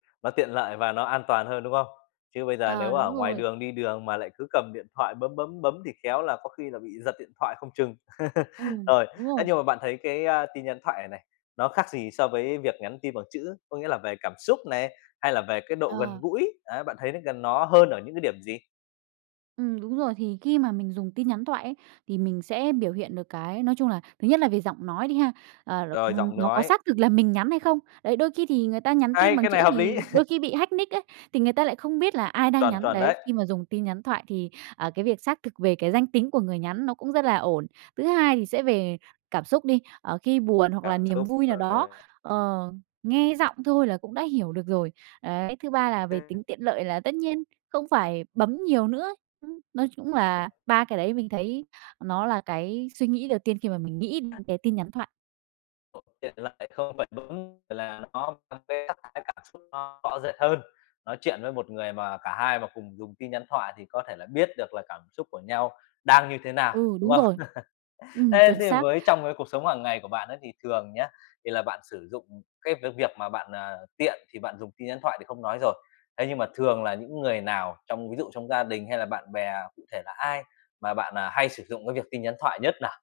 Nó tiện lợi và nó an toàn hơn, đúng không? Chứ bây giờ nếu À, mà ở đúng ngoài rồi. đường, đi đường mà lại cứ cầm điện thoại bấm, bấm, bấm thì khéo là có khi là bị giật điện thoại không chừng. Ừm, Rồi, đúng ấy, rồi. nhưng mà bạn thấy cái, a, tin nhắn thoại này này, nó khác gì so với việc nhắn tin bằng chữ, có nghĩa là về cảm xúc này, hay là về cái độ gần Ờ. gũi, á, bạn thấy nó gần nó hơn ở những cái điểm gì? Ừm, đúng rồi, thì khi mà mình dùng tin nhắn thoại ấy, thì mình sẽ biểu hiện được cái, nói chung là, thứ nhất là về giọng nói đi ha, ờ, r Rồi, n giọng nó có nói. xác thực là mình nhắn hay không. Đấy, đôi khi thì người ta nhắn tin Hay! bằng Cái chữ này hợp lý. thì đôi khi bị hack nick ấy, thì người ta lại không biết là ai đang Chuẩn, nhắn, chuẩn đấy, đấy. khi mà dùng tin nhắn thoại thì, ờ, cái việc xác thực về cái danh tính của người nhắn nó cũng rất là ổn. Thứ hai thì sẽ về cảm xúc đi, ờ, khi buồn hoặc là Cảm niềm xúc, vui nào đó, ờ. ờ, nghe giọng thôi là cũng đã hiểu được rồi, đấy. Thứ ba là về tính tiện lợi là tất nhiên không phải bấm nhiều nữa. Ừm, nói chung là ba cái đấy mình thấy, ờ, nó là cái suy nghĩ đầu tiên khi mà mình nghĩ [unintelligible] cái tin nhắn thoại. Ồ, tiện lợi, không phải bấm, và là nó có cái sắc thái cảm xúc nó rõ rệt hơn. Nói chuyện với một người mà cả hai mà cùng dùng tin nhắn thoại thì có thể là biết được là cảm xúc của nhau đang như thế nào, Ừ, đúng đúng không? rồi. Ừm, Thế chuẩn thì xác. với trong cái cuộc sống hàng ngày của bạn ấy thì thường nhá, thì là bạn sử dụng ừm, cái v việc mà bạn, à, tiện thì bạn dùng tin nhắn thoại thì không nói rồi, ấy, nhưng mà thường là những người nào trong, ví dụ trong gia đình hay là bạn bè, cụ thể là ai mà bạn, à, hay sử dụng cái việc tin nhắn thoại nhất nào?